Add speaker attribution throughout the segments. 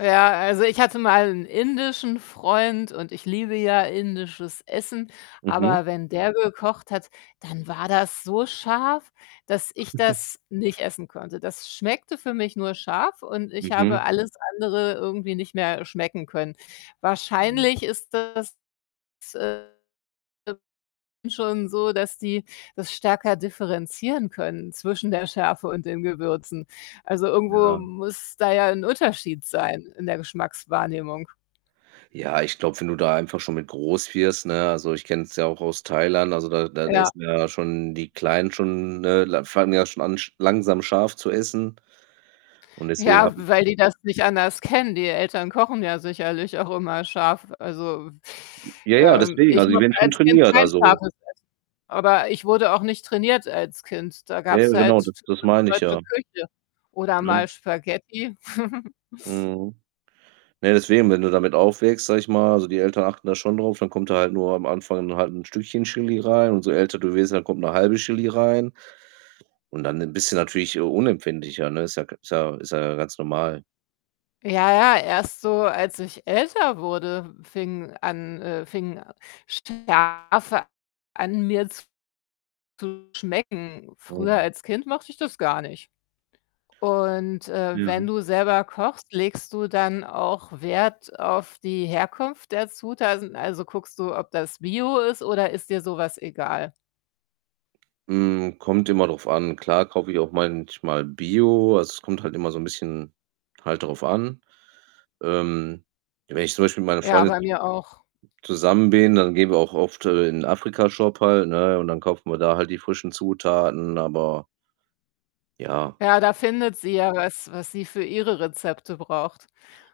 Speaker 1: Ja, also ich hatte mal 'n indischen Freund, und ich liebe ja indisches Essen,
Speaker 2: Mhm.
Speaker 1: aber wenn der gekocht hat, dann war das so scharf, dass ich das nicht essen konnte. Das schmeckte für mich nur scharf, und ich habe
Speaker 2: Mhm.
Speaker 1: alles andere irgendwie nicht mehr schmecken können.
Speaker 2: Mhm.
Speaker 1: Wahrscheinlich ist das, äh, äh, schon so, dass die das stärker differenzieren können zwischen der Schärfe und den Gewürzen. Also, irgendwo
Speaker 2: Ja.
Speaker 1: muss da ja 'n Unterschied sein in der Geschmackswahrnehmung.
Speaker 2: Ja, ich glaube, wenn du da einfach schon mit groß wirst, ne? Also, ich kenne es ja auch aus Thailand, also, da da
Speaker 1: Ja.
Speaker 2: essen ja schon die Kleinen schon, ne l fangen ja schon an, sch langsam scharf zu essen und deswegen
Speaker 1: Ja,
Speaker 2: habe ich
Speaker 1: w weil die das nicht anders kennen. Die Eltern kochen ja sicherlich auch immer scharf. Also,
Speaker 2: Ja, ja,
Speaker 1: ähm,
Speaker 2: deswegen,
Speaker 1: ich
Speaker 2: also die
Speaker 1: mochte
Speaker 2: werden schon
Speaker 1: als Kind
Speaker 2: trainiert,
Speaker 1: kein
Speaker 2: also
Speaker 1: scharfes Essen, aber ich wurde auch nicht trainiert als Kind. Da
Speaker 2: Ja, ja,
Speaker 1: gab's
Speaker 2: genau, d
Speaker 1: halt
Speaker 2: das
Speaker 1: typisch
Speaker 2: meine ich
Speaker 1: deutsche
Speaker 2: ja.
Speaker 1: Küche oder
Speaker 2: Ne?
Speaker 1: mal Spaghetti.
Speaker 2: Mhm. Na ja, deswegen, wenn du damit aufwächst, sage ich mal also, die Eltern achten da schon drauf, dann kommt da halt nur am Anfang halt 'n Stückchen Chili rein und so älter du wirst, dann kommt 'ne 1/2 Chili rein und dann bist du natürlich, äh, unempfindlicher, ne? Ist ja k ist ja ist ja ganz normal.
Speaker 1: Ja, ja, erst so als ich älter wurde, fing an äh, fing Schärfe an, mir zu schmecken. Früher
Speaker 2: Mhm.
Speaker 1: als Kind mochte ich das gar nicht und, äh,
Speaker 2: Ja.
Speaker 1: wenn du selber kochst, legst du dann auch Wert auf die Herkunft der Zutaten? Also, guckst du, ob das Bio ist oder ist dir so was egal?
Speaker 2: Hm, kommt immer drauf an. Klar kaufe ich auch manchmal Bio. Also, es kommt halt immer so 'n bisschen halt drauf an. Ähm, wenn ich zum Beispiel mit meiner
Speaker 1: Ja,
Speaker 2: Freundin
Speaker 1: bei
Speaker 2: zus
Speaker 1: mir auch.
Speaker 2: zusammen bin, dann gehen wir auch oft, äh, in Afrika-Shop halt, ne, und dann kaufen wir da halt die frischen Zutaten, aber Ja.
Speaker 1: Ja, da findet sie ja was, was sie für ihre Rezepte braucht.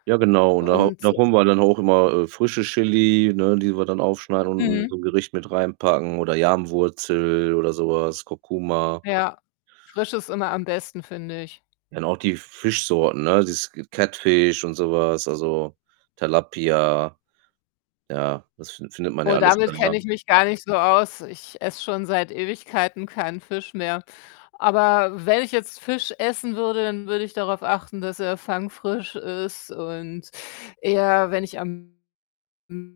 Speaker 2: Ja genau, und da
Speaker 1: Und,
Speaker 2: da
Speaker 1: äh
Speaker 2: holen wir dann halt auch immer, äh, frische Chili, ne, die wir dann aufschneiden und in
Speaker 1: Mhm.
Speaker 2: so 'n Gericht mit reinpacken oder Yam-Wurzel oder so was, Kurkuma.
Speaker 1: Ja, frisch ist immer am besten, finde ich.
Speaker 2: Ja, und auch die F Fischsorten, ne, dieses Catfish und so was, also Tilapia. Ja, das fin findet man ja
Speaker 1: Oh,
Speaker 2: alles
Speaker 1: damit
Speaker 2: dann
Speaker 1: kenne
Speaker 2: da.
Speaker 1: ich mich gar nicht so aus. Ich esse schon seit Ewigkeiten keinen Fisch mehr. Aber wenn ich jetzt Fisch essen würde, dann würde ich darauf achten, dass er fangfrisch ist und eher, wenn ich am M